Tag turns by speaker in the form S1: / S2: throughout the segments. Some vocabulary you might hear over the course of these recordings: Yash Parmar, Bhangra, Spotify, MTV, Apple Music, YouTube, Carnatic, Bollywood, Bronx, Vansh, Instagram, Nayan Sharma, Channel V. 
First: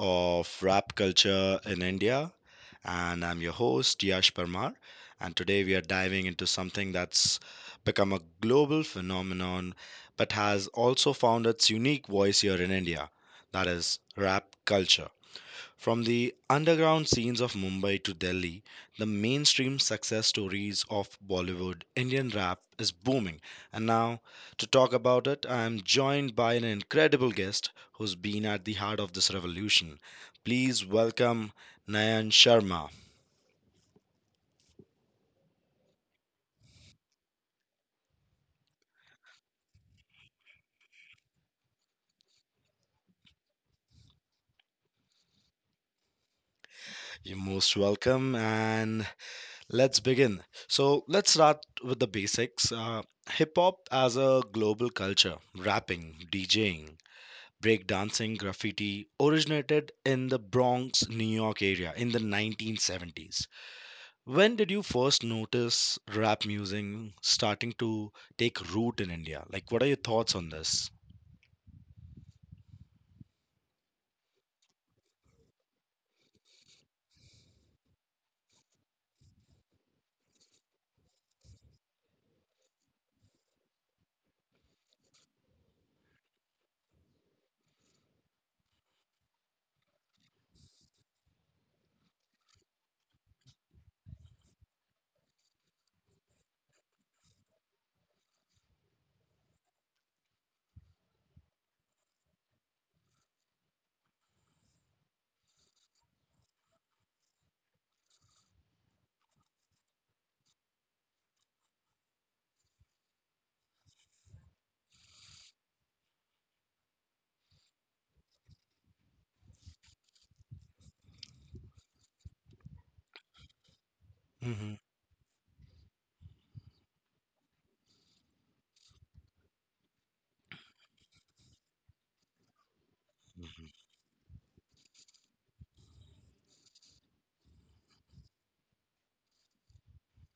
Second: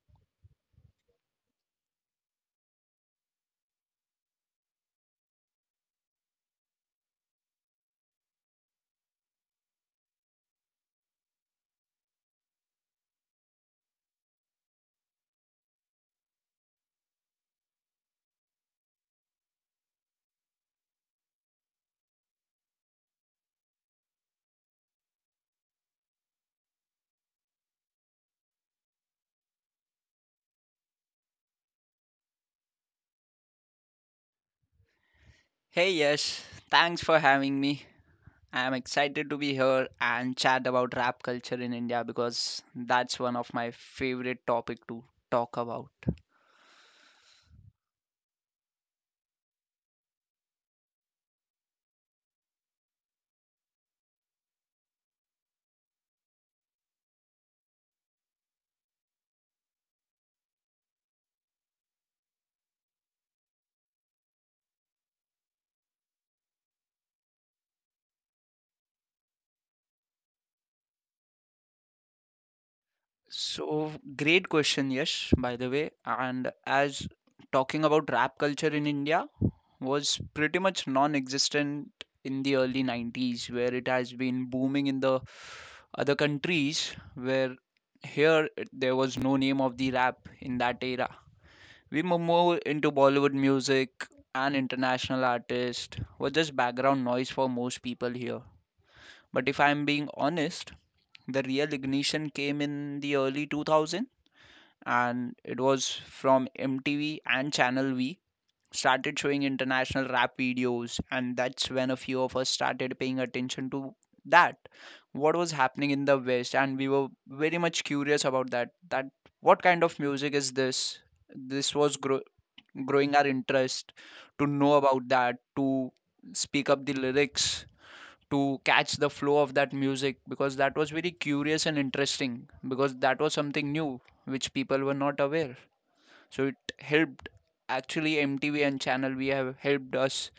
S1: of Rap Culture in India. And I'm your host, Yash Parmar. And today we are diving into something that's become a global phenomenon but has also found its unique voice here in India, that is, rap culture. From the underground scenes of Mumbai to Delhi, the mainstream success stories of Bollywood, Indian rap is booming. And now, to talk about it, I am joined by an incredible guest who's been at the heart of this revolution. Please welcome Nayan Sharma.
S2: Hey, yes, thanks for having me. I'm excited to be here and chat about rap culture in India because that's one of my favorite topic to talk about.
S1: You're most welcome, and let's begin. So, let's start with the basics. Hip hop as a global culture, rapping, DJing, breakdancing, graffiti originated in the Bronx, New York area in the 1970s. When did you first notice rap music starting to take root in India? Like, what are your thoughts on this?
S2: So, great question, yes, by the way. And as talking about rap culture in India was pretty much non-existent in the early 90s, where it has been booming in the other countries, where there was no name of the rap in that era. We move more into Bollywood music, and international artists were just background noise for most people here. But if I'm being honest, the real ignition came in the early 2000 and it was from MTV and Channel V started showing international rap videos, and that's when a few of us started paying attention to that, what was happening in the west and we were very much curious about that that what kind of music is this. This was growing our interest to know
S1: Hmm.
S2: about that, to speak up the lyrics, to catch the flow of that music, because that was very curious and interesting because that was something new which people were not aware. So it helped, actually MTV and Channel We have helped us,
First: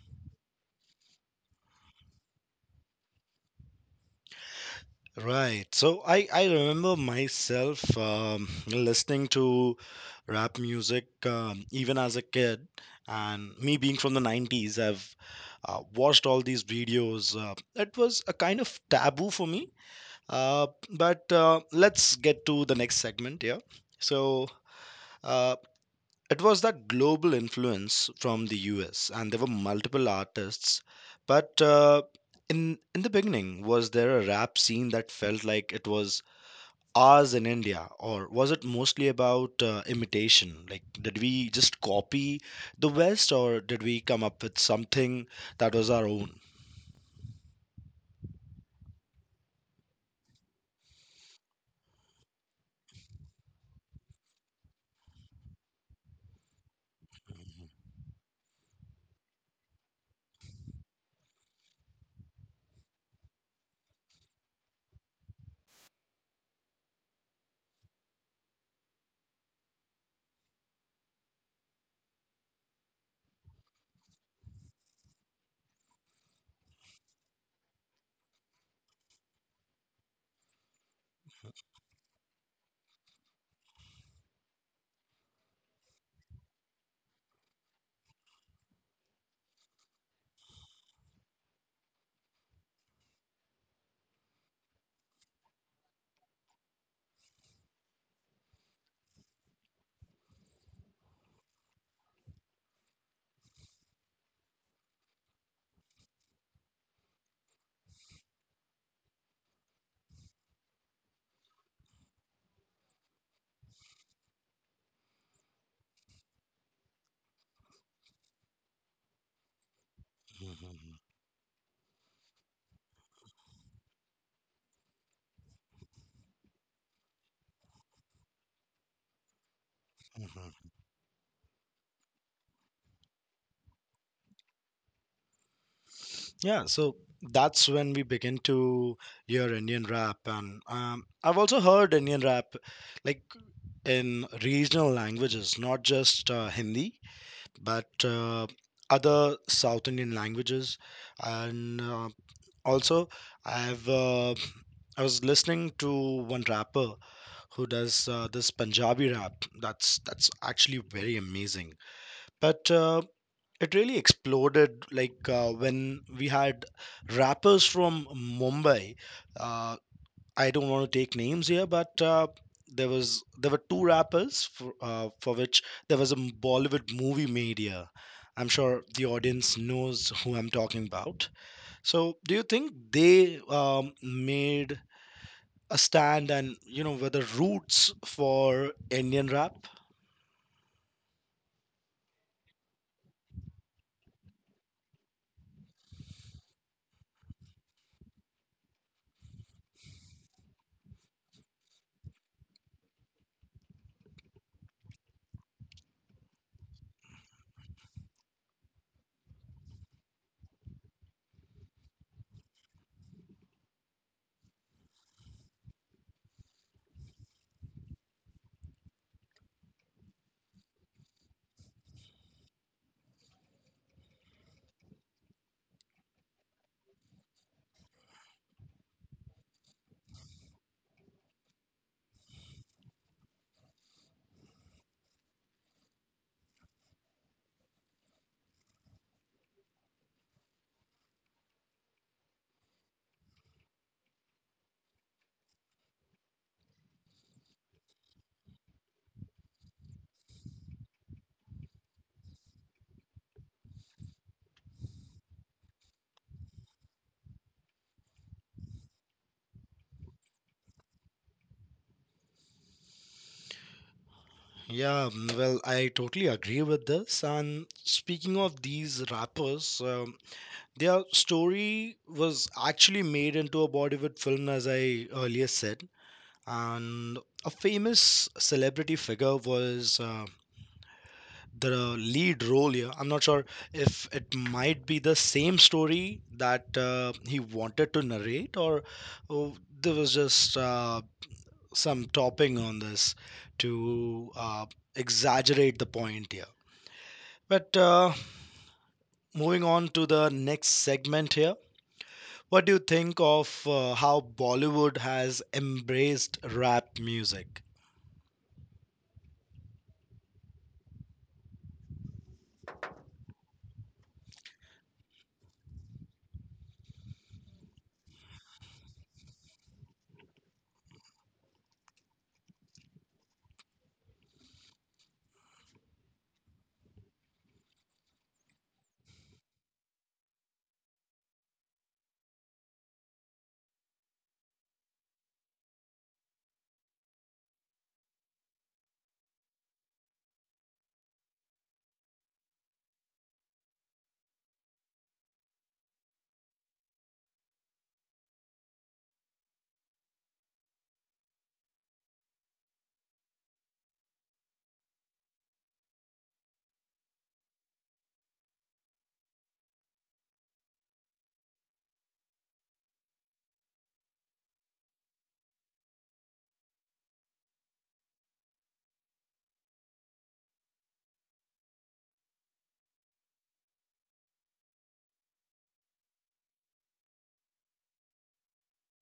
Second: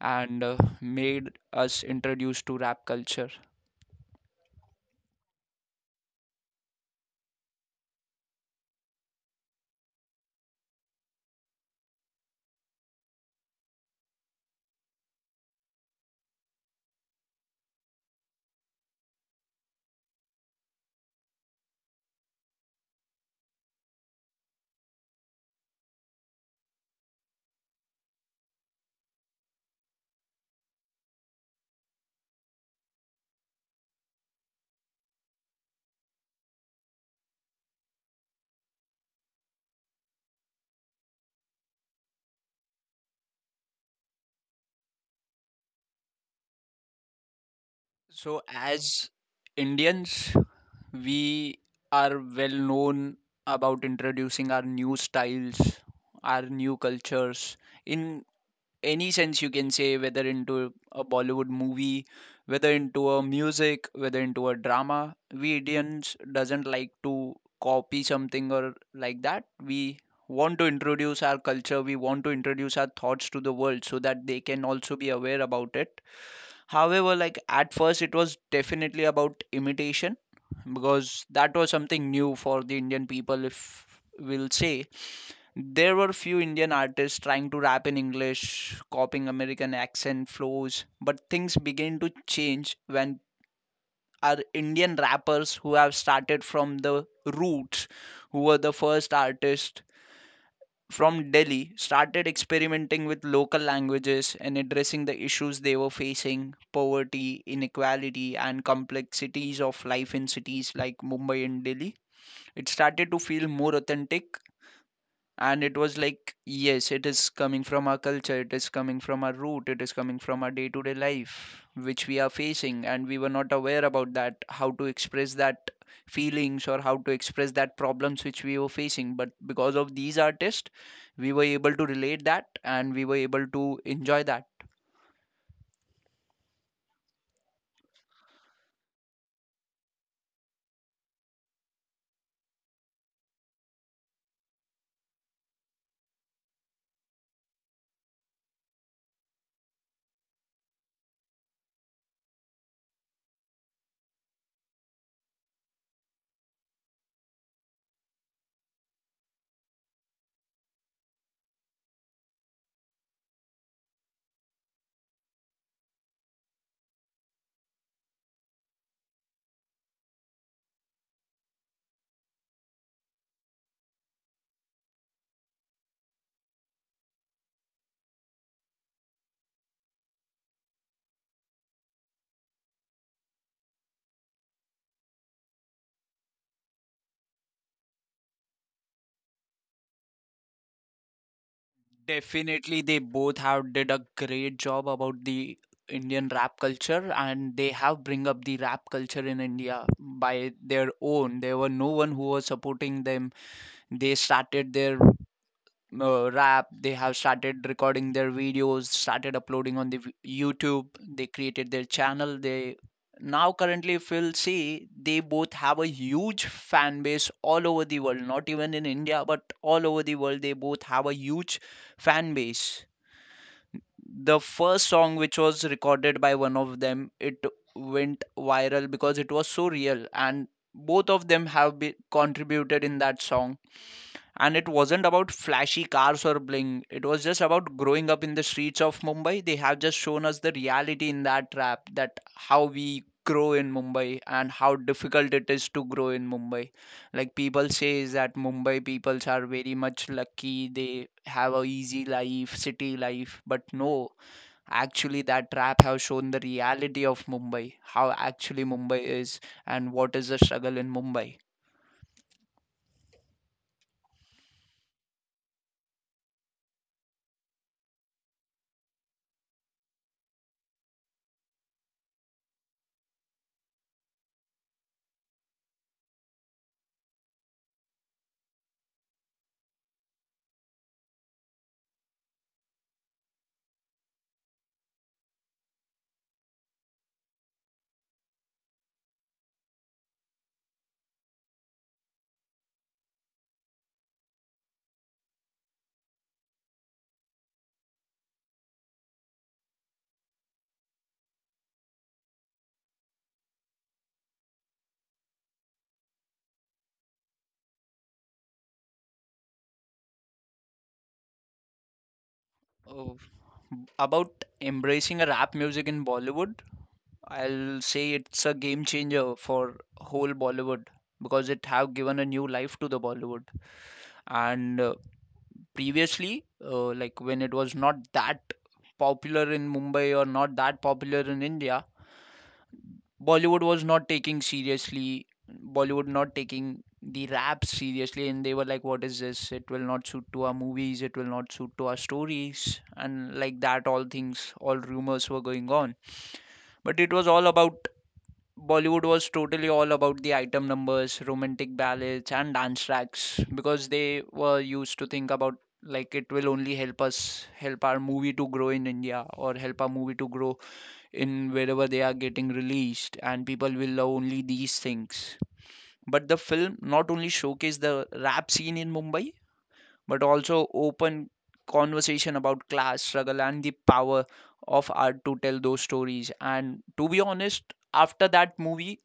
S2: and made us introduced to rap culture.
S1: Right. So I remember myself listening to rap music even as a kid. And me being from the 90s, I've watched all these videos. It was a kind of taboo for me. But Let's get to the next segment here. So uh, it was that global influence from the US, and there were multiple artists. But in the beginning, was there a rap scene that felt like it was ours in India, or was it mostly about imitation? Like, did we just copy the West, or did we come up with something that was our own?
S2: So as Indians, we are well known about introducing our new styles, our new cultures, in any sense you can say, whether into a Bollywood movie, whether into a music, whether into a drama. We Indians doesn't like to copy something or like that. We want to introduce our culture, we want to introduce our thoughts to the world so that they can also be aware about it. However, like at first, it was definitely about imitation, because that was something new for the Indian people, if we'll say. There were few Indian artists trying to rap in English, copying American accent flows, but things began to change when our Indian rappers who have started from the roots, who were the first artists from Delhi, started experimenting with local languages and addressing the issues they were facing: poverty, inequality, and complexities of life in cities like Mumbai and Delhi. It started to feel more authentic, and it was like, yes, it is coming from our culture, it is coming from our root, it is coming from our day to day life which we are facing, and we were not aware about that, how to express that feelings or how to express that problems which we were facing, but because of these artists, we were able to relate that and we were able to enjoy that.
S1: Yeah, so that's when we begin to hear Indian rap, and I've also heard Indian rap, like in regional languages, not just Hindi, but other South Indian languages, and also I've I was listening to one rapper who does this Punjabi rap. That's actually very amazing. But It really exploded when we had rappers from Mumbai. uh, I don't want to take names here, but there were two rappers for which there was a Bollywood movie made here. I'm sure the audience knows who I'm talking about. So, do you think they made a stand and, you know, were the roots for Indian rap?
S2: Definitely, they both have did a great job about the Indian rap culture, and they have bring up the rap culture in India by their own. There were no one who was supporting them. They started their rap, they have started recording their videos, started uploading on the YouTube, they created their channel. They, now currently if you'll see, they both have a huge fan base all over the world, not even in India but all over the world, they both have a huge fan base. The first song which was recorded by one of them, it went viral because it was so real, and both of them have contributed in that song, and it wasn't about flashy cars or bling, it was just about growing up in the streets of Mumbai. They have just shown us the reality in that rap, that how we grow in Mumbai and how difficult it is to grow in Mumbai. Like, people say is that Mumbai peoples are very much lucky, they have a easy life, city life, but no, actually that rap have shown the reality of Mumbai, how actually Mumbai is and what is the struggle in Mumbai.
S1: Yeah, mm, well, I totally agree with this. And speaking of these rappers, their story was actually made into a Bollywood film, as I earlier said. And a famous celebrity figure was the lead role here. I'm not sure if it might be the same story that he wanted to narrate, or oh, there was just some topping on this to exaggerate the point here. But Moving on to the next segment here, what do you think of how Bollywood has embraced rap music?
S2: Oh, about embracing a rap music in Bollywood, I'll say it's a game changer for whole Bollywood because it have given a new life to the Bollywood. And previously, like when it was not that popular in Mumbai or not that popular in India, Bollywood was not taking seriously, Bollywood not taking the rap seriously, and they were like, "What is this? It will not suit to our movies. It will not suit to our stories." And like that, all things, all rumors were going on. But it was all about Bollywood was totally all about the item numbers, romantic ballads, and dance tracks, because they were used to think about, like, it will only help us, help our movie to grow in India, or help our movie to grow in wherever they are getting released, and people will love only these things. But the film not only showcased the rap scene in Mumbai, but also open conversation about class struggle and the power of art to tell those stories. And to be honest, after that movie,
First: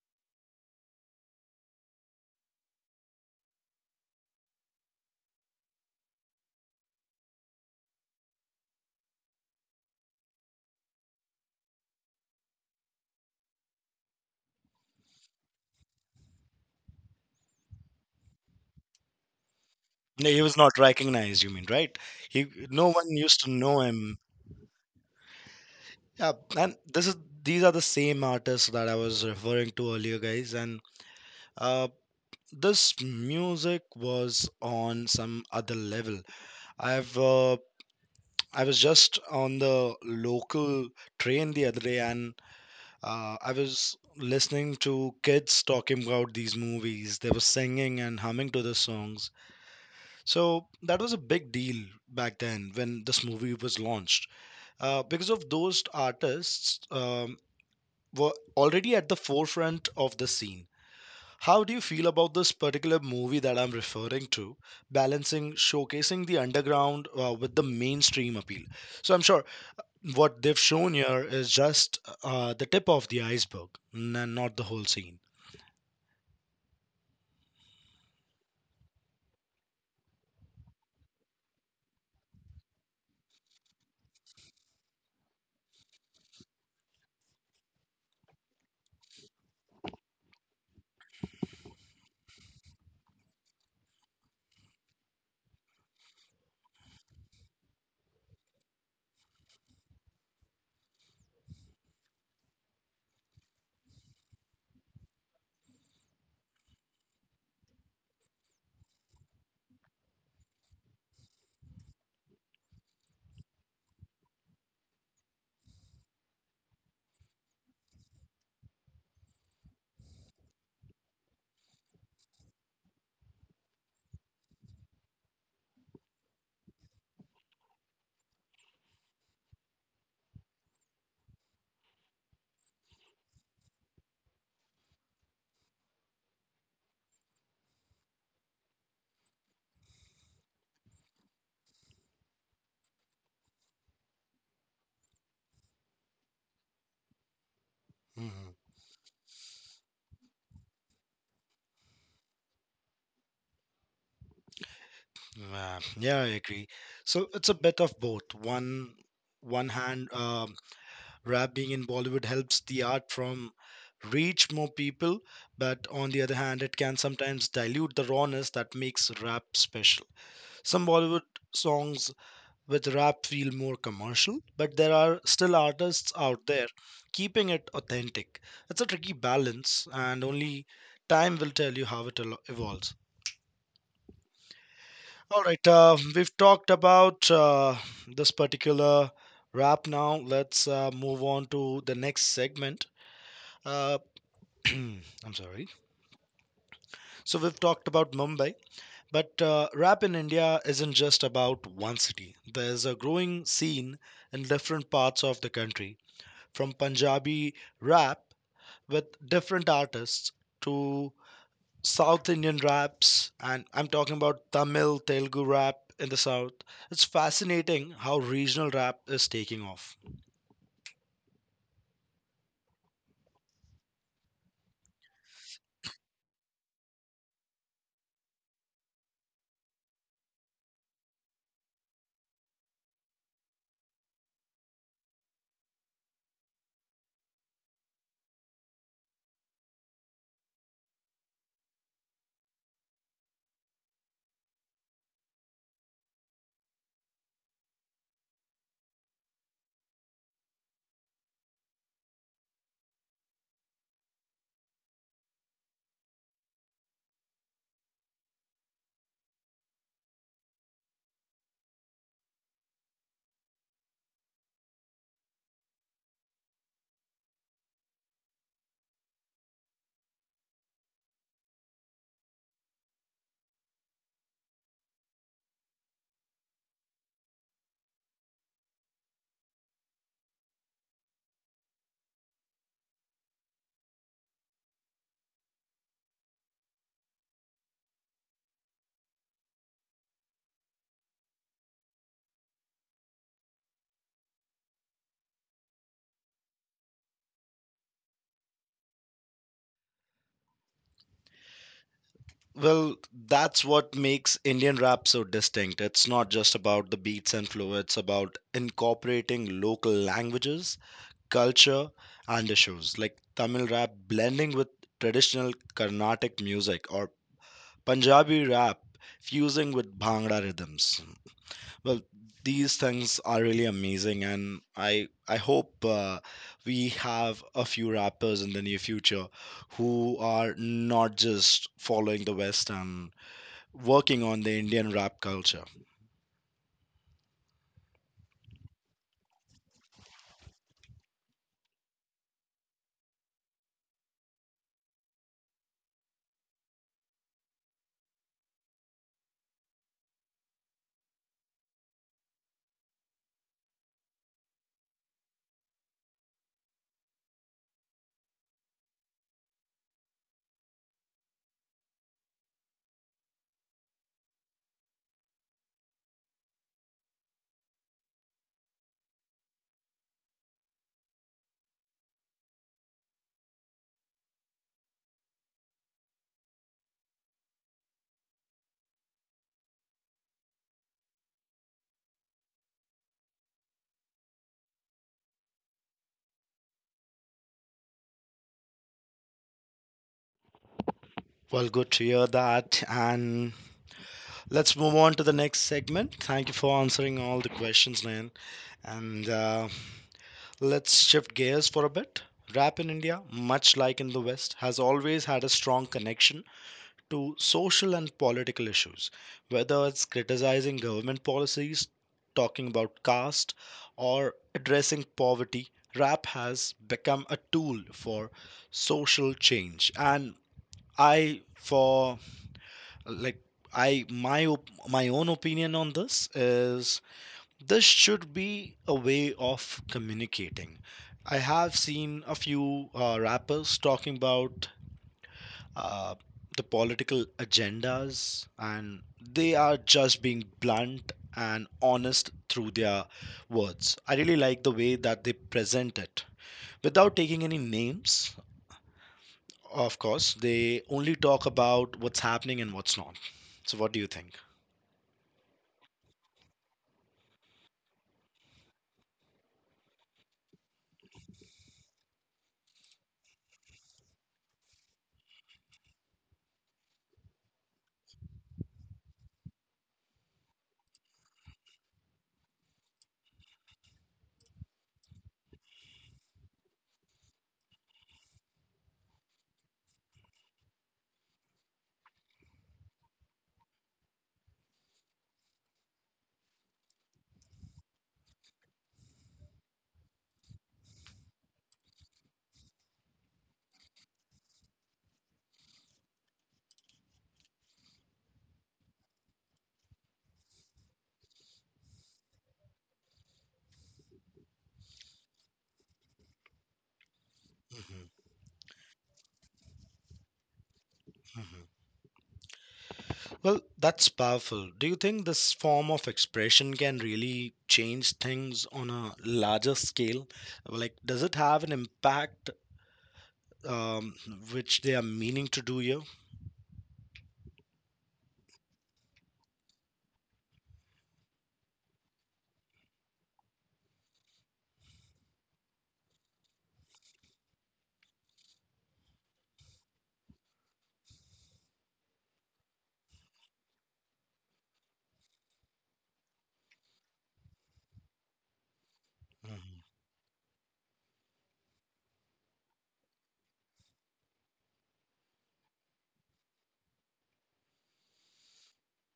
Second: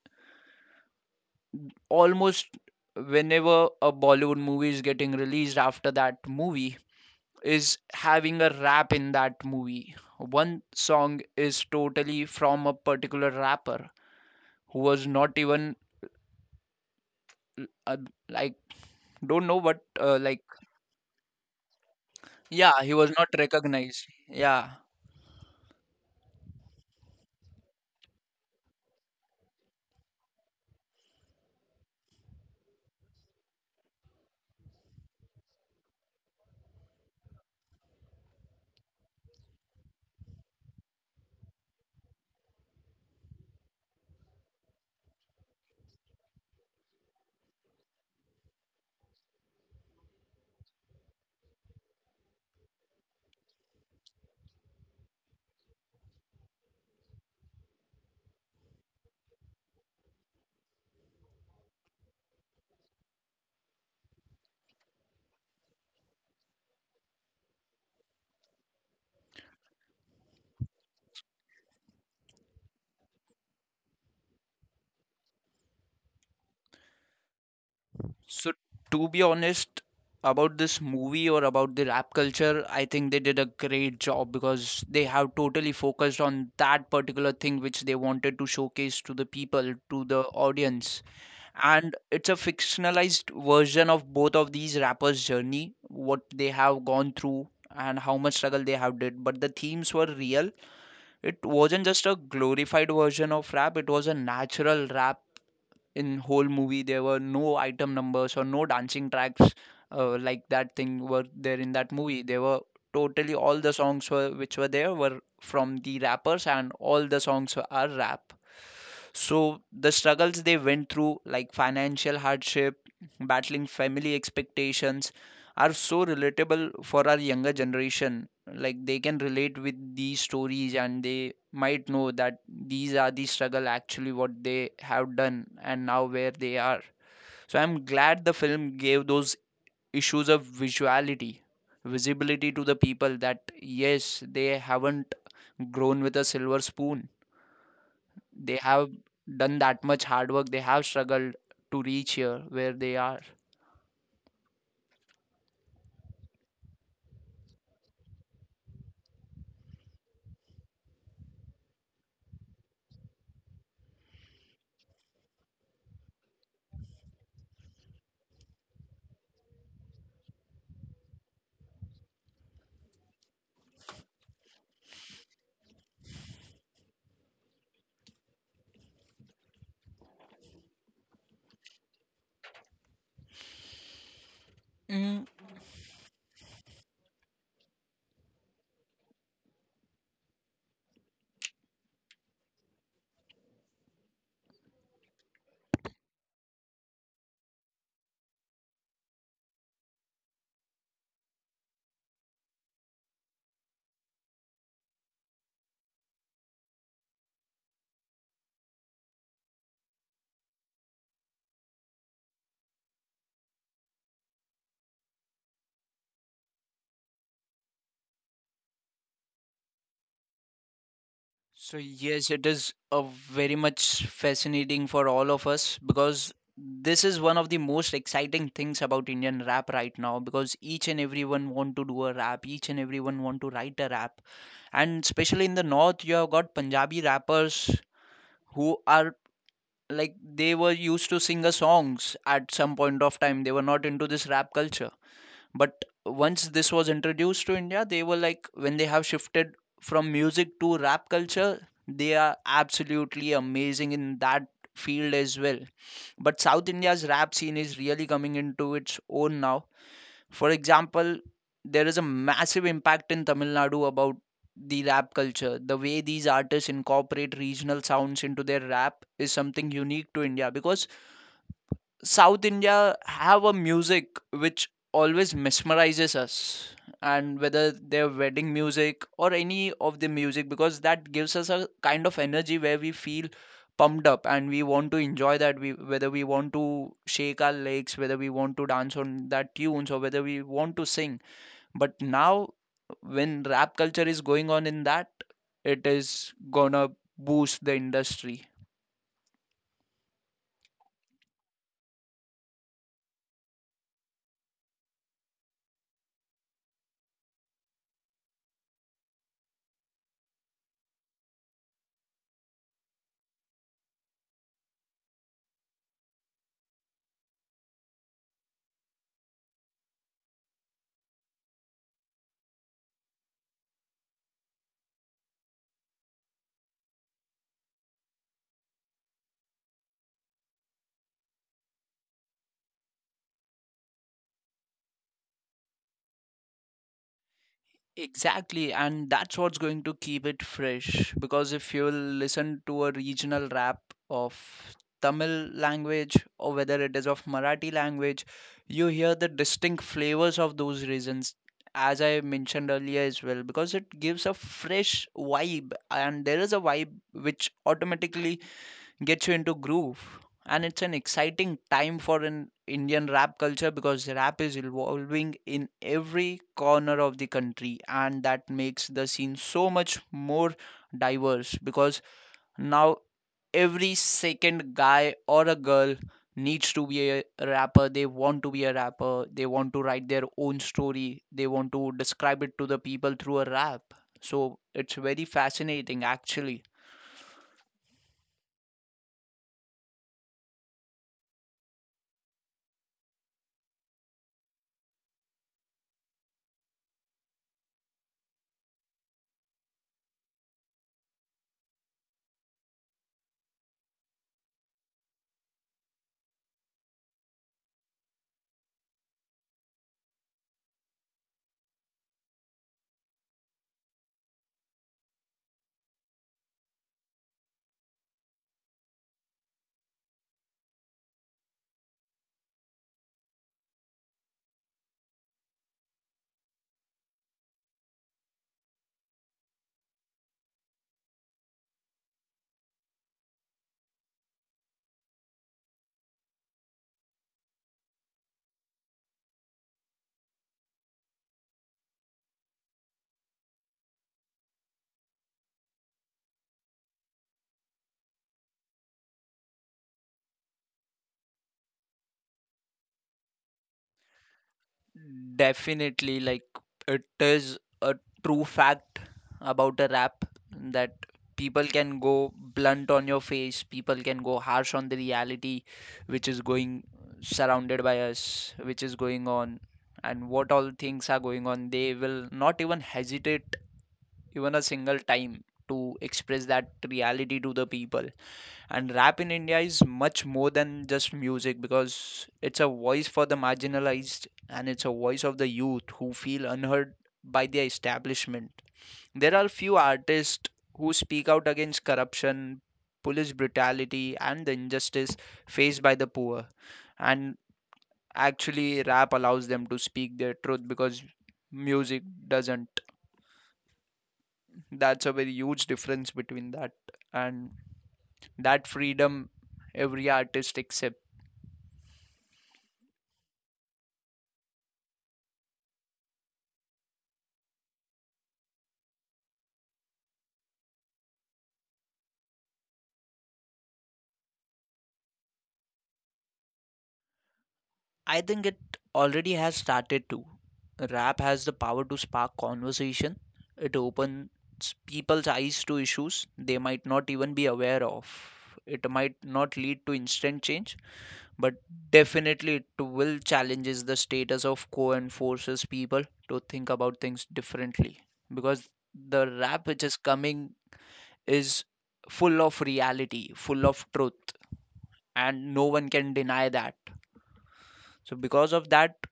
S2: almost whenever a Bollywood movie is getting released after that movie, is having a rap in that movie, one song is totally from a particular rapper who was not even, uh, like, don't know what, uh,
S1: No, he
S2: like
S1: was not recognized, you mean, right? He,
S2: Yeah,
S1: no
S2: he
S1: one
S2: was not
S1: used to know
S2: recognized,
S1: him.
S2: yeah.
S1: Yeah, and this is these are the same artists that I was referring to earlier, guys. And uh, this music was on some other level. I've uh, I was just on the local train the other day, and I was listening to kids talking about these movies. They were singing and humming to the songs. So that was a big deal back then when this movie was launched. Because of those artists, were already at the forefront of the scene. How do you feel about this particular movie that I'm referring to, balancing showcasing the underground with the mainstream appeal? So I'm sure what they've shown here is just the tip of the iceberg and not the whole scene.
S2: So to be honest, about this movie or about the rap culture, I think they did a great job because they have totally focused on that particular thing which they wanted to showcase to the people, to the audience. And it's a fictionalized version of both of these rappers journey, what they have gone through and how much struggle they have did, but the themes were real. It wasn't just a glorified version of rap, it was a natural rap. In whole movie there were no item numbers or no dancing tracks, like that thing were there in that movie. They were totally, all the songs were, which were there, were from the rappers, and all the songs are rap. So the struggles they went through, like financial hardship, battling family expectations, are so relatable for our younger generation. Like, they can relate with these stories, and they might know that these are the struggle actually what they have done and now where they are. So I'm glad the film gave those issues of visuality, visibility to the people, that yes, they haven't grown with a silver spoon,
S1: Mhm.
S2: they have done that much hard work, they have struggled to reach here where they are.
S1: Yeah, yeah, I agree. So it's a bit of both. One hand, rap being in Bollywood helps the art from reach more people, but on the other hand, it can sometimes dilute the rawness that makes rap special. Some Bollywood songs with rap feel more commercial, but there are still artists out there keeping it authentic. It's a tricky balance, and only time will tell you how evolves. All right, we've talked about this particular rap now. Let's move on to the next segment. Uh, I'm sorry. So we've talked about Mumbai, but rap in India isn't just about one city. There's a growing scene in different parts of the country, from Punjabi rap with different artists to South Indian raps, and I'm talking about Tamil, Telugu rap in the South. It's fascinating how regional rap is taking off.
S2: So yes, it is a very much fascinating for all of us, because this is one of the most exciting things about Indian rap right now, because each and everyone want to do a rap, each and everyone want to write a rap. And especially in the north, you have got Punjabi rappers who are, like, they were used to sing a songs at some point of time. They were not into this rap culture, but once this was introduced to India, they were like, when they have shifted from music to rap culture, they are absolutely amazing in that field as well. But South India's rap scene is really coming into its own now. For example, there is a massive impact in Tamil Nadu about the rap culture. The way these artists incorporate regional sounds into their rap is something unique to India, because South India have a music which always mesmerizes us, and whether their wedding music or any of the music, because that gives us a kind of energy where we feel pumped up and we want to enjoy that. We, whether we want to shake our legs, whether we want to dance on that tunes, or whether we want to sing. But now, when rap culture is going on in that, it is gonna boost the industry.
S1: Well, that's what makes Indian rap so distinct. It's not just about the beats and flow, it's about incorporating local languages, culture, and issues like Tamil rap blending with traditional Carnatic music or Punjabi rap fusing with Bhangra rhythms. Well, these things are really amazing, and I hope we have a few rappers in the near future who are not just following the West and working on the Indian rap culture.
S2: Exactly, and that's what's going to keep it fresh. Because if you listen to a regional rap of Tamil language or whether it is of Marathi language, you hear the distinct flavors of those regions, as I mentioned earlier as well, because it gives a fresh vibe, and there is a vibe which automatically gets you into groove. And it's an exciting time for an Indian rap culture because rap is evolving in every corner of the country, and that makes the scene so much more diverse. Because now every second guy or a girl needs to be a rapper, they want to be a rapper, they want to write their own story, they want to describe it to the people through a rap. So it's very fascinating actually.
S1: Well, good to hear that, and let's move on to the next segment. Thank you for answering all the questions, man, and. Let's shift gears for a bit. Rap in India, much like in the West, has always had a strong connection to social and political issues, whether it's criticizing government policies, talking about caste, or addressing poverty. Rap has become a tool for social change, and I, for like, I my op- my own opinion on this is this should be a way of communicating. I have seen a few rappers talking about uh, the political agendas, and they are just being blunt and honest through their words. I really like the way that they present it. Without taking any names, of course, they only talk about what's happening and what's not. So, what do you think?
S2: Definitely, like, it is a true fact about a rap, that people can go blunt on your face, people can go harsh on the reality which is going surrounded by us, which is going on, and what all things are going on. They will not even hesitate even a single time to express that reality to the people. And rap in India is much more than just music, because it's a voice for the marginalized and it's a voice of the youth who feel unheard by the establishment. There are few artists who speak out against corruption, police brutality, and the injustice faced by the poor. And actually, rap allows them to speak their truth because music doesn't. That's a very huge difference between that and
S1: Hmm.
S2: that freedom every artist accepts.
S1: Well, that's powerful. Do you think this form of expression can really change things on a larger scale? Like, does it have an impact um, which they are meaning to do here?
S2: I think it already has started to. Rap has the power to spark conversation. It opens people's eyes to issues they might not even be aware of. It might not lead to instant change, but definitely it will challenges the status of quo and forces people to think about things differently. Because the rap
S1: Mhm,
S2: which is coming is full of reality, full of truth, and no one can deny that. So because of that,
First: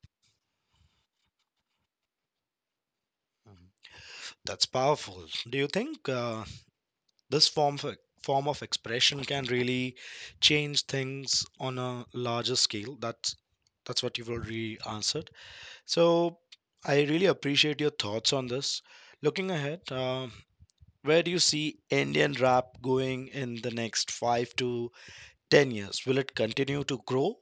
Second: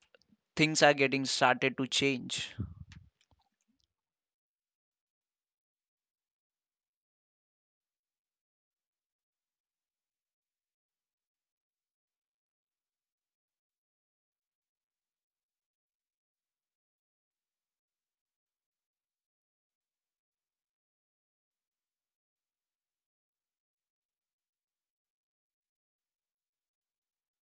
S2: things are getting started to change.
S1: mhm. That's powerful. Do you think this form of expression can really change things on a larger scale? That's what you've already answered. So I really appreciate your thoughts on this. Looking ahead, where do you see Indian rap going in the next five to 10 years? Will it continue to grow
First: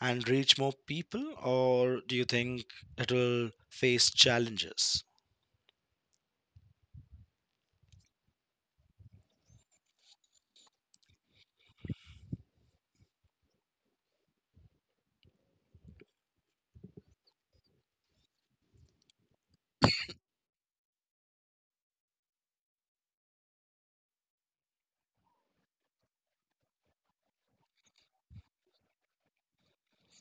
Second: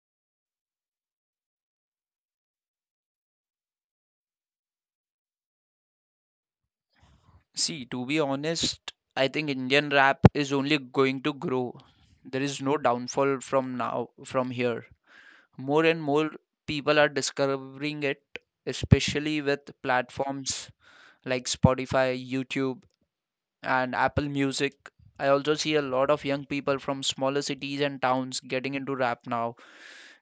S1: and reach more people, or do you think it will face challenges?
S2: See, to be honest, I think Indian rap is only going to grow. There is no downfall from now, from here. More and more people are discovering it, especially with platforms like Spotify, YouTube, and Apple Music. I also see a lot of young people from smaller cities and towns getting into rap now.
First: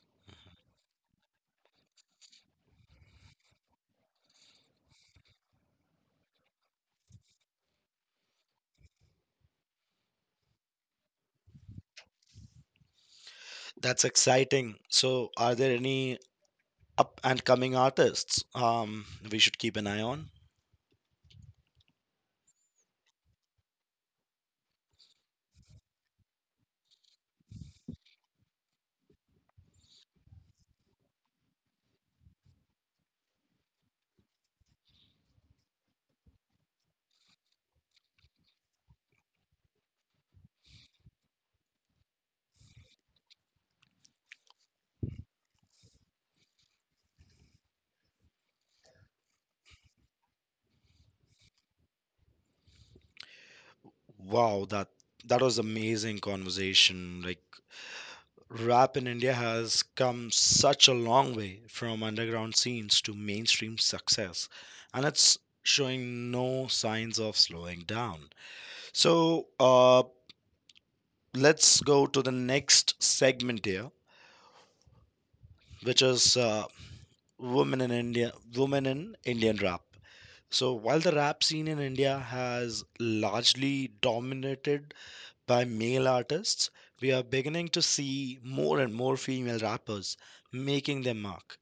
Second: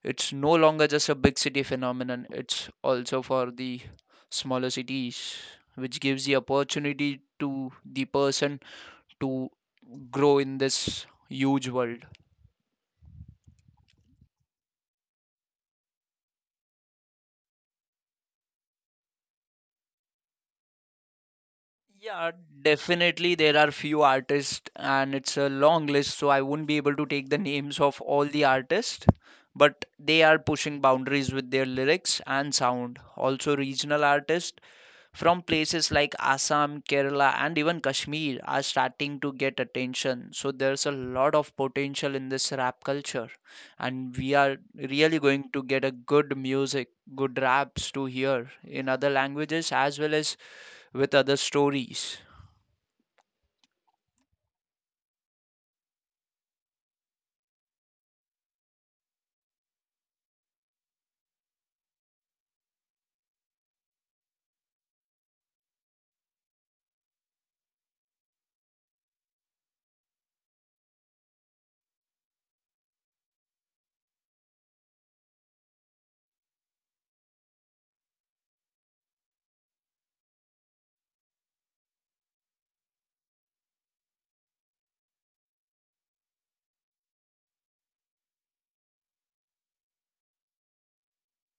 S2: It's no longer just a big city phenomenon, it's also for the smaller cities, which gives the opportunity to the person to grow in this huge world.
S1: That's exciting. So, are there any up and coming artists we should keep an eye on?
S2: Yeah, definitely there are few artists and it's a long list, so I won't be able to take the names of all the artists, but they are pushing boundaries with their lyrics and sound. Also regional artists from places like Assam, Kerala, and even Kashmir are starting to get attention. So there's a lot of potential in this rap culture, and we are really going to get a good music, good raps to hear in other languages as well as with other stories.
S1: Wow, that was amazing conversation. Like, rap in India has come such a long way from underground scenes to mainstream success, and it's showing no signs of slowing down. So, let's go to the next segment here, which is women in India, women in Indian rap. So while the rap scene in India has largely dominated by male artists, we are beginning to see more and more female rappers making their mark.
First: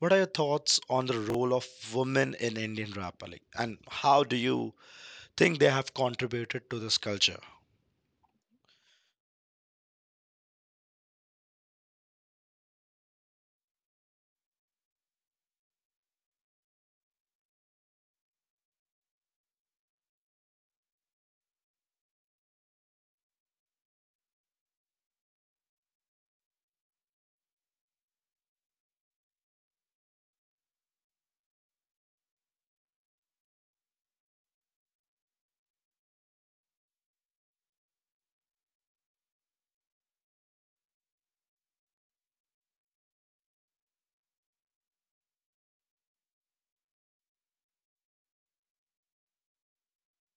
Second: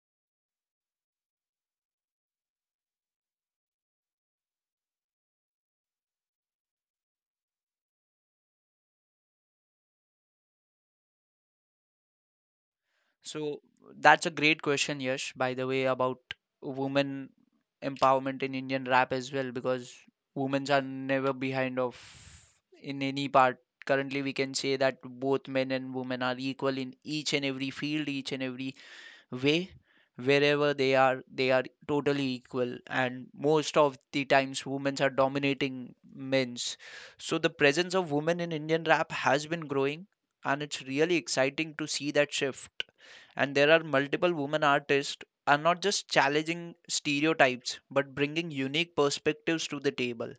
S1: What are your thoughts on the role of women in Indian rap, Ali? And how do you think they have contributed to this culture?
S2: So that's a great question, Yash, by the way, about women empowerment in Indian rap as well, because women are never behind of in any part. Currently, we can say that both men and women are equal in each and every field, each and every way wherever they are totally equal and most of the times women's are dominating men's. So the presence of women in Indian rap has been growing, and it's really exciting to see that shift. And there are multiple women artists are not just challenging stereotypes but bringing unique perspectives to the table,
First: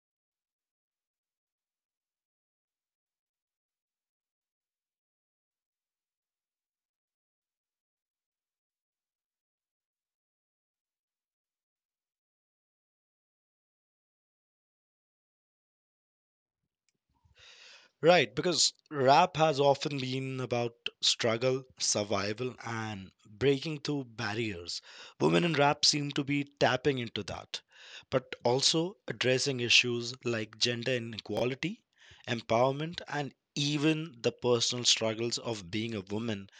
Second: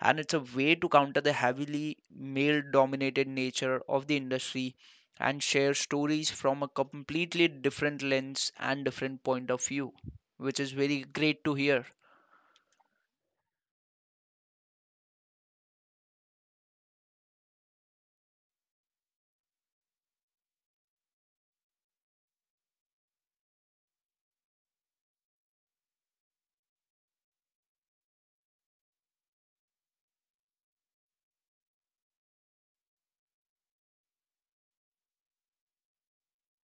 S2: and it's a way to counter the heavily male dominated nature of the industry and share stories from a completely different lens and different point of view, which is very great to hear.
S1: Right, because rap has often been about struggle, survival, and breaking through barriers. Women in rap seem to be tapping into that, but also addressing issues like gender inequality, empowerment, and even the personal struggles of being a woman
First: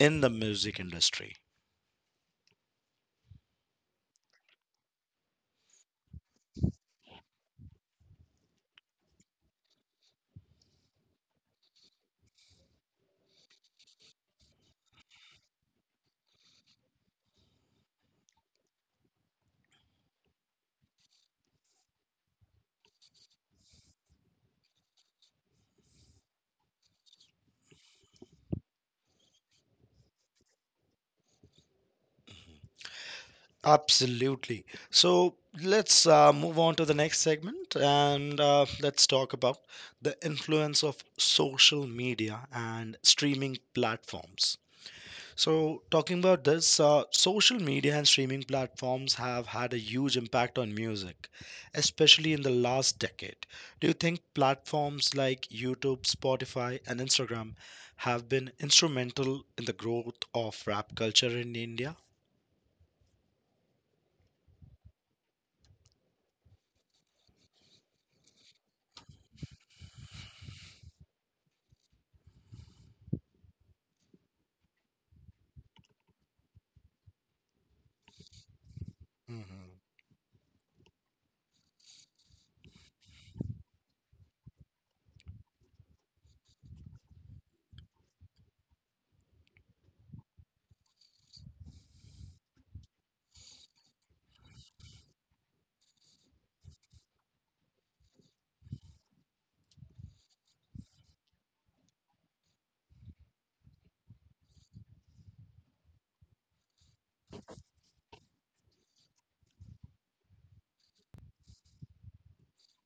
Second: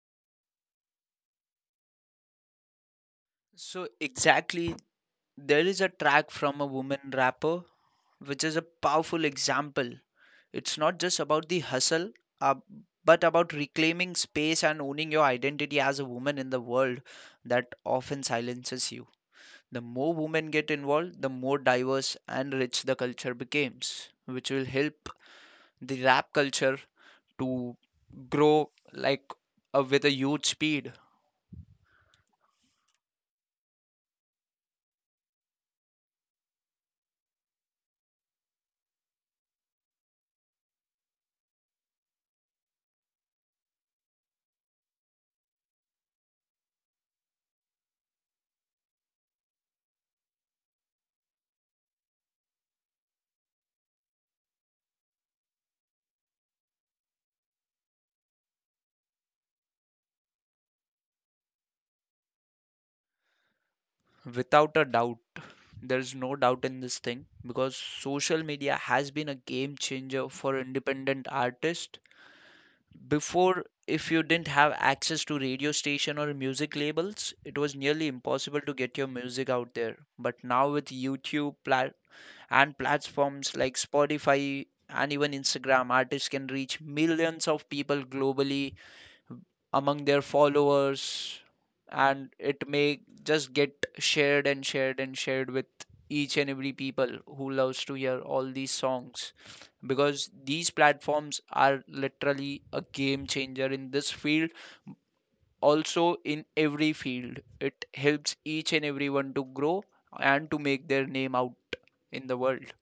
S1: in the music industry.
S2: So exactly, there is a track from a woman rapper which is a powerful example. It's not just about the hustle, uh, but about reclaiming space and owning your identity as a woman in the world that often silences you. The more women get involved, the more diverse and rich the culture becomes, which will help the rap culture to grow like with a huge speed.
S1: Absolutely. So let's move on to the next segment and let's talk about the influence of social media and streaming platforms. So, talking about this, social media and streaming platforms have had a huge impact on music, especially in the last decade. Do you think platforms like YouTube, Spotify, and Instagram have been instrumental in the growth of rap culture in India?
S2: Without a doubt, there's no doubt in this thing because social media has been a game changer for independent artists. Before, if you didn't have access to radio station or music labels, it was nearly impossible to get your music
S1: Mhm.
S2: out there. But now with and platforms like Spotify and even Instagram, artists can reach millions of people globally among their followers, and it may just get shared and shared and shared with each and every people who loves to hear all these songs, because these platforms are literally a game changer in this field. Also in every field it helps each and everyone to grow and to make their name out in the world.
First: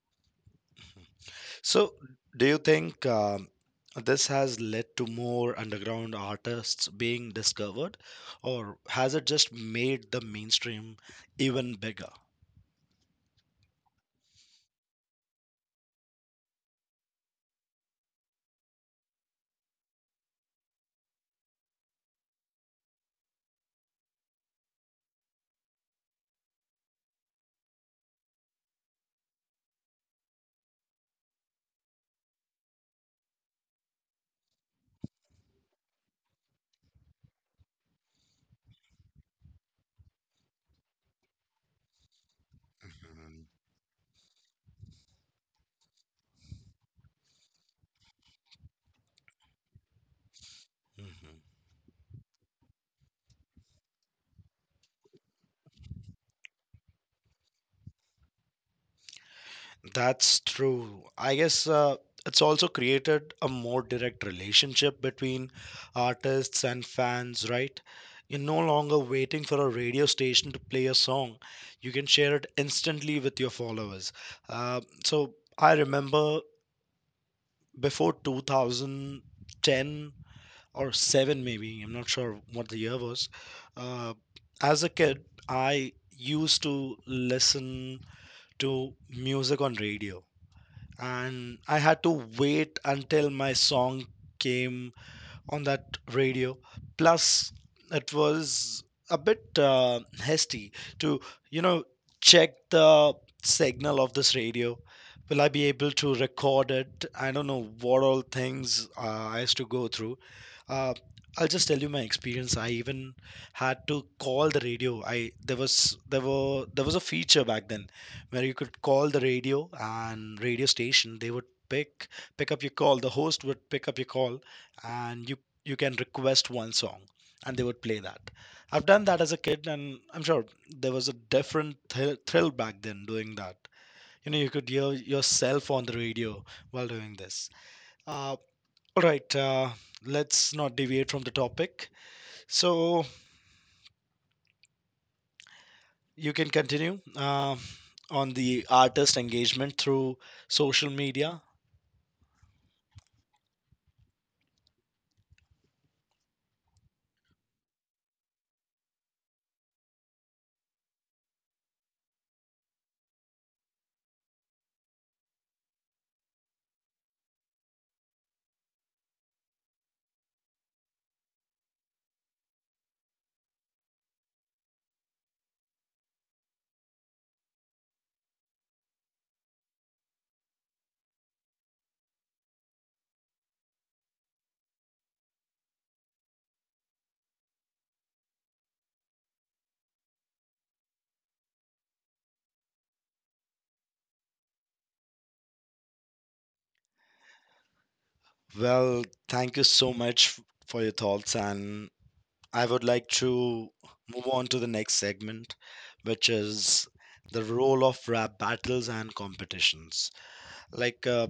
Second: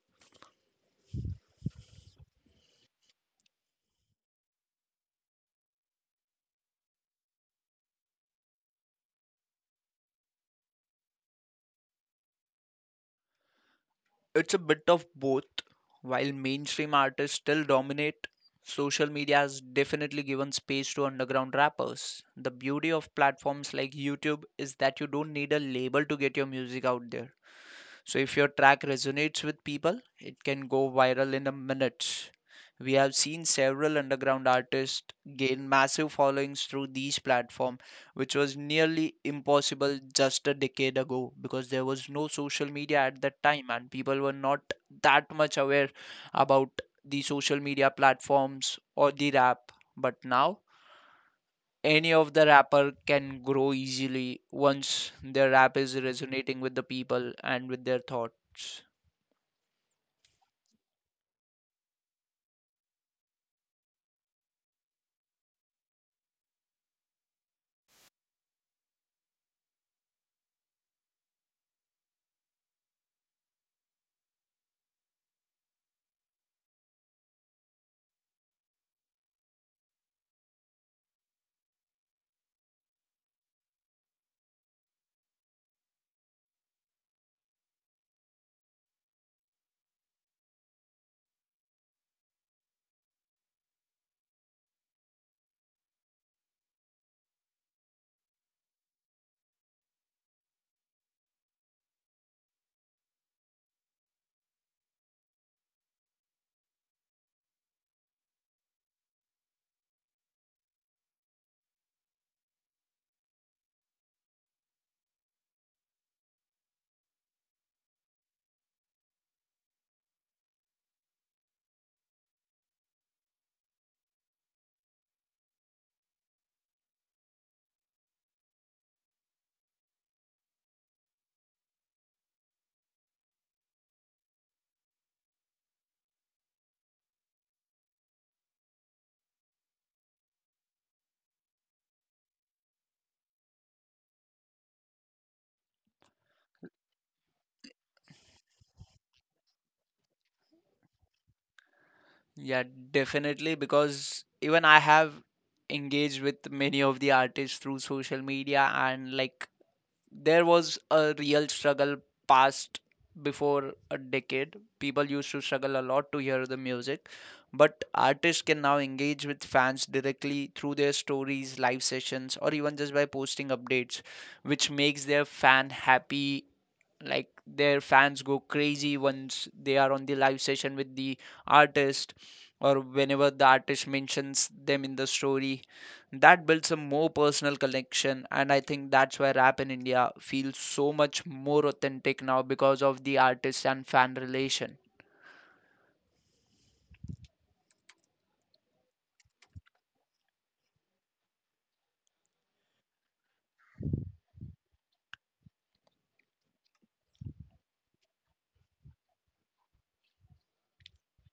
S1: So, do you think this has led to more underground artists being discovered, or has it just made the mainstream even bigger?
S2: It's a bit of both. While mainstream artists still dominate, social media has definitely given space to underground rappers. The beauty of platforms like YouTube is that you don't need a label to get your music out there. So if your track resonates with people, it can go viral in a minute. We have seen several underground artists gain massive followings through these platforms, which was nearly impossible just a decade ago because there was no social media at
S1: Mhm,
S2: that time and people were not that much aware about the social media platforms or the rap. But now
S1: mhm.
S2: any of the rapper can grow easily once their rap is resonating with the people and with their thoughts.
S1: That's true. I guess it's also created a more direct relationship between artists and fans, right? You're no longer waiting for a radio station to play a song. You can share it instantly with your followers. So I remember before 2010 or 7 maybe, I'm not sure what the year was. Uh, as a kid, I used to listen to music on radio and I had to wait until my song came on that radio. Plus, it was a bit hasty to, you know, check the signal of this radio. Will I be able to record it? I don't know what all things I has to go through. Uh, I'll just tell you my experience. I even had to call the radio. I there was there were there was a feature back then where you could call the radio and radio station. They would pick pick up your call. The host would pick up your call, and you can request one song and they would play that. I've done that as a kid, and I'm sure there was a different thrill back then doing that. You know, you could hear yourself on the radio while doing this. Uh, all right, let's not deviate from the topic. So you can continue on the artist engagement through social media.
S2: Yeah, definitely, because even I have engaged with many of the artists through social media, and like there was a real struggle past before a decade. People used to struggle a lot to hear the music, but artists can now engage with fans directly through their stories, live sessions, or even just by posting updates, which makes their fan happy, like their fans go crazy once they are on the live session with the artist or whenever the artist mentions them in the story. That builds a more personal connection, and I think that's why rap in India feels so much more authentic now because of the artist and fan relation.
S1: Well, thank you so much for your thoughts, and I would like to move on to the next segment, which is the role of rap battles and competitions. Like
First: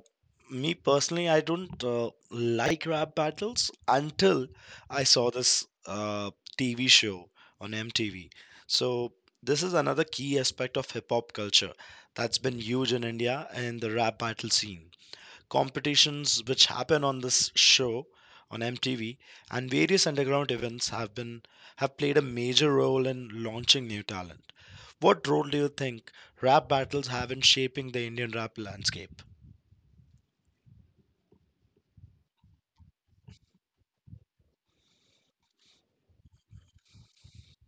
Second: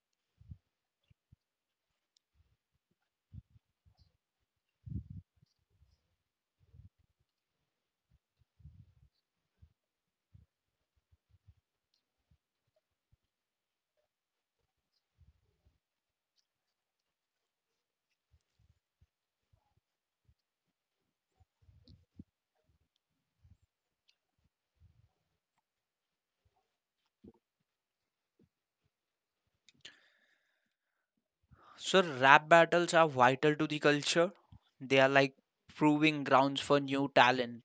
S1: me personally, I don't like rap battles until I saw this TV show on MTV. So this is another key aspect of hip hop culture that's been huge in India, and the rap battle scene competitions which happen on this show on MTV and various underground events have played a major role in launching new talent. What role do you think rap battles have in shaping the Indian rap landscape?
S2: So rap battles are vital to the culture. They are like proving grounds for new talent.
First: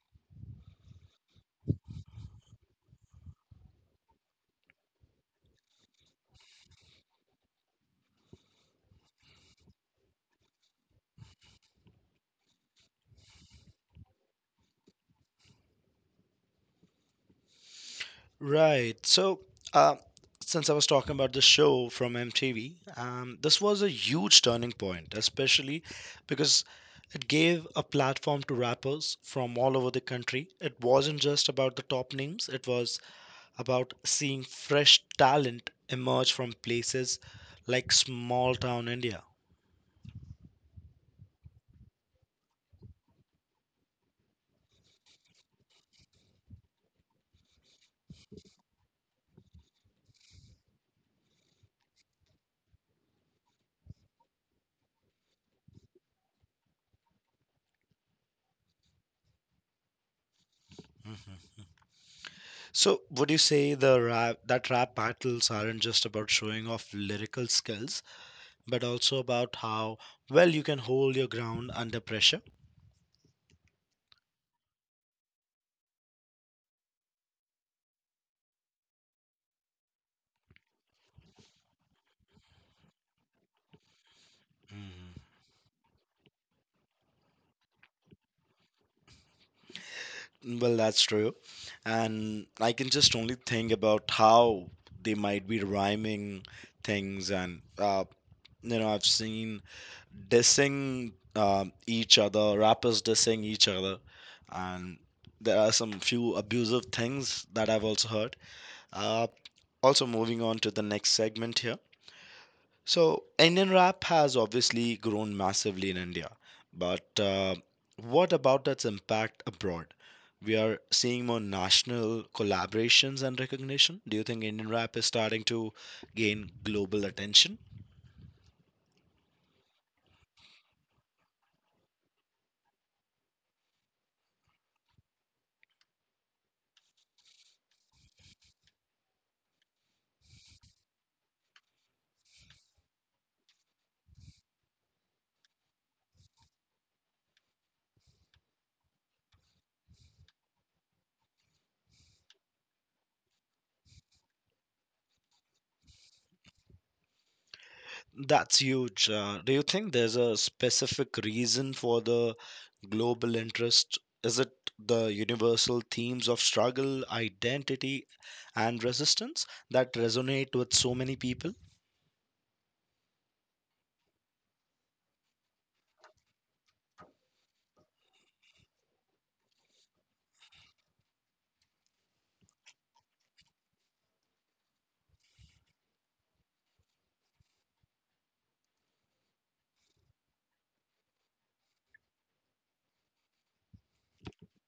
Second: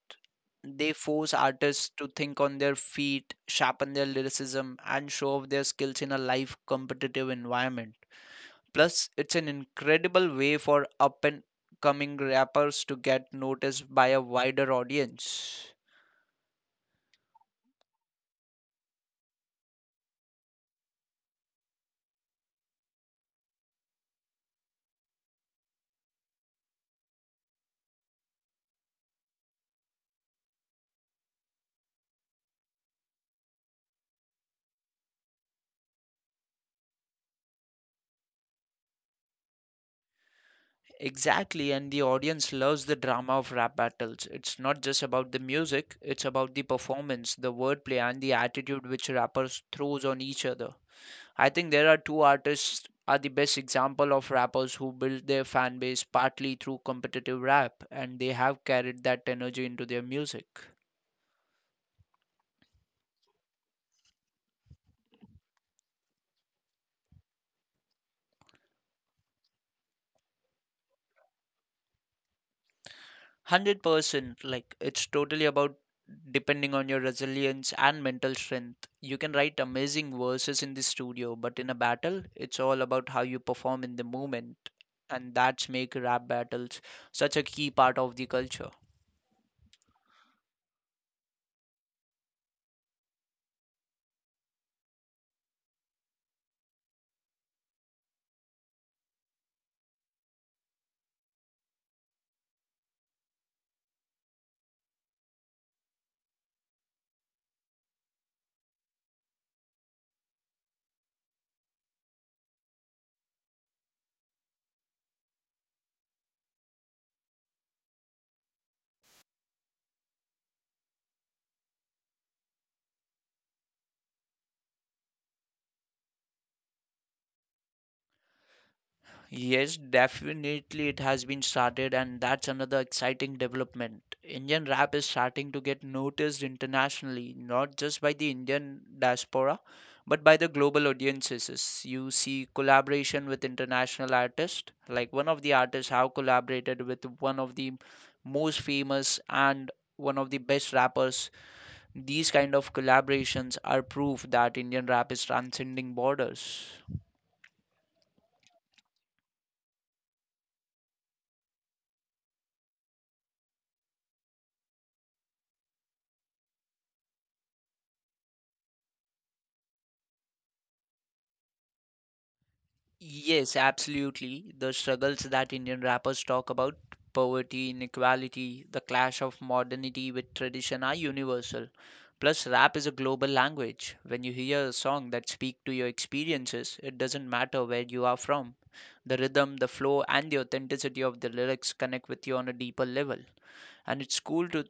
S2: They force artists to think on their feet, sharpen their lyricism, and show off their skills in a live competitive environment. Plus, it's an incredible way for up and coming rappers to get noticed by a wider audience.
S1: Right. So, uh, since I was talking about the show from MTV, this was a huge turning point, especially because it gave a platform to rappers from all over the country. It wasn't just about the top names, it was about seeing fresh talent emerge from places like small town India.
S2: Exactly, and the audience loves the drama of rap battles. It's not just about the music, it's about the performance, the wordplay, and the attitude which rappers throws on each other. I think there are two artists are the best example of rappers who built their fan base partly through competitive rap, and they have carried that energy into their music.
S1: Mhm. So, would you say that rap battles aren't just about showing off lyrical skills, but also about how well you can hold your ground under pressure?
S2: 100% like it's totally about depending on your resilience and mental strength. You can write amazing verses in the studio, but in a battle, it's all about how you perform in the moment,
S1: Mhm.
S2: and that's make rap battles such a key part of the culture.
S1: Well, that's true. And I can just only think about how they might be rhyming things. And, you know, I've seen dissing, each other, rappers dissing each other, and there are some few abusive things that I've also heard. Uh, also, moving on to the next segment here. So, Indian rap has obviously grown massively in India, but what about its impact abroad? We are seeing more national collaborations and recognition. Do you think Indian rap is starting to gain global attention?
S2: Yes, definitely it has been started, and that's another exciting development. Indian rap is starting to get noticed internationally, not just by the Indian diaspora, but by the global audiences. You see collaboration with international artists, like one of the artists have collaborated with one of the most famous and one of the best rappers. These kind of collaborations are proof that Indian rap is transcending borders.
S1: That's huge. Do you think there's a specific reason for the global interest? Is it the universal themes of struggle, identity, and resistance that resonate with so many people?
S2: Yes, absolutely. The struggles that Indian rappers talk about, poverty, inequality, the clash of modernity with tradition are universal. Plus, rap is a global language. When you hear a song that speaks to your experiences, it doesn't matter where you are from. The rhythm, the flow, and the authenticity of the lyrics connect with you on a deeper level. And it's cool to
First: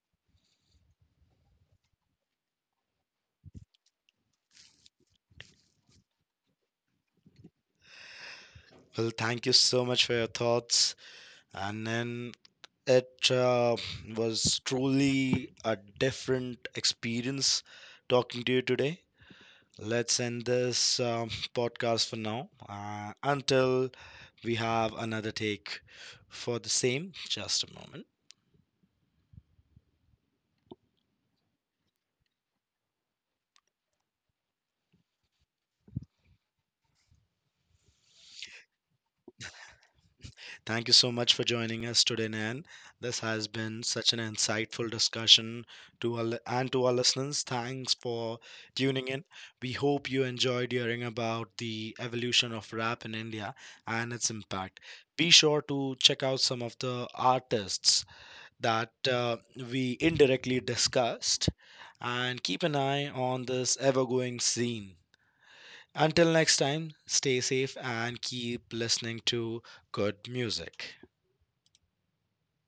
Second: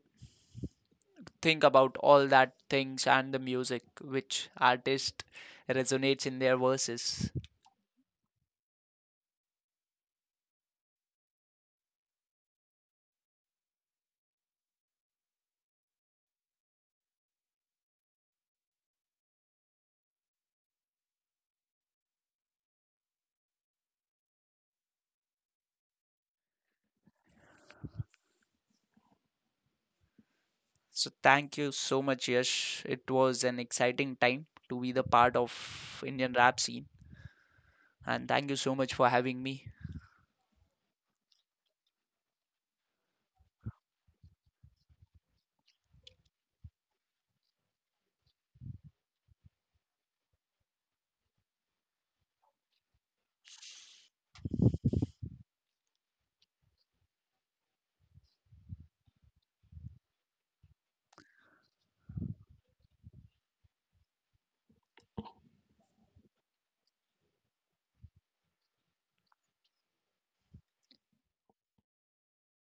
S2: think about all that things and the music which artist resonates in their verses.
S1: Well, thank you so much for your thoughts. And then it was truly a different experience talking to you today. Let's end this podcast for now. Until we have another take for the same. Just a moment.
S2: So thank you so much, Yash. It was an exciting time to be the part of Indian rap scene, and thank you so much for having me.
S1: Thank you so much for joining us today, Nan. This has been such an insightful discussion and to our listeners. Thanks for tuning in. We hope you enjoyed hearing about the evolution of rap in India and its impact. Be sure to check out some of the artists that we indirectly discussed and keep an eye on this ever going scene. Until next time, stay safe and keep listening to good music.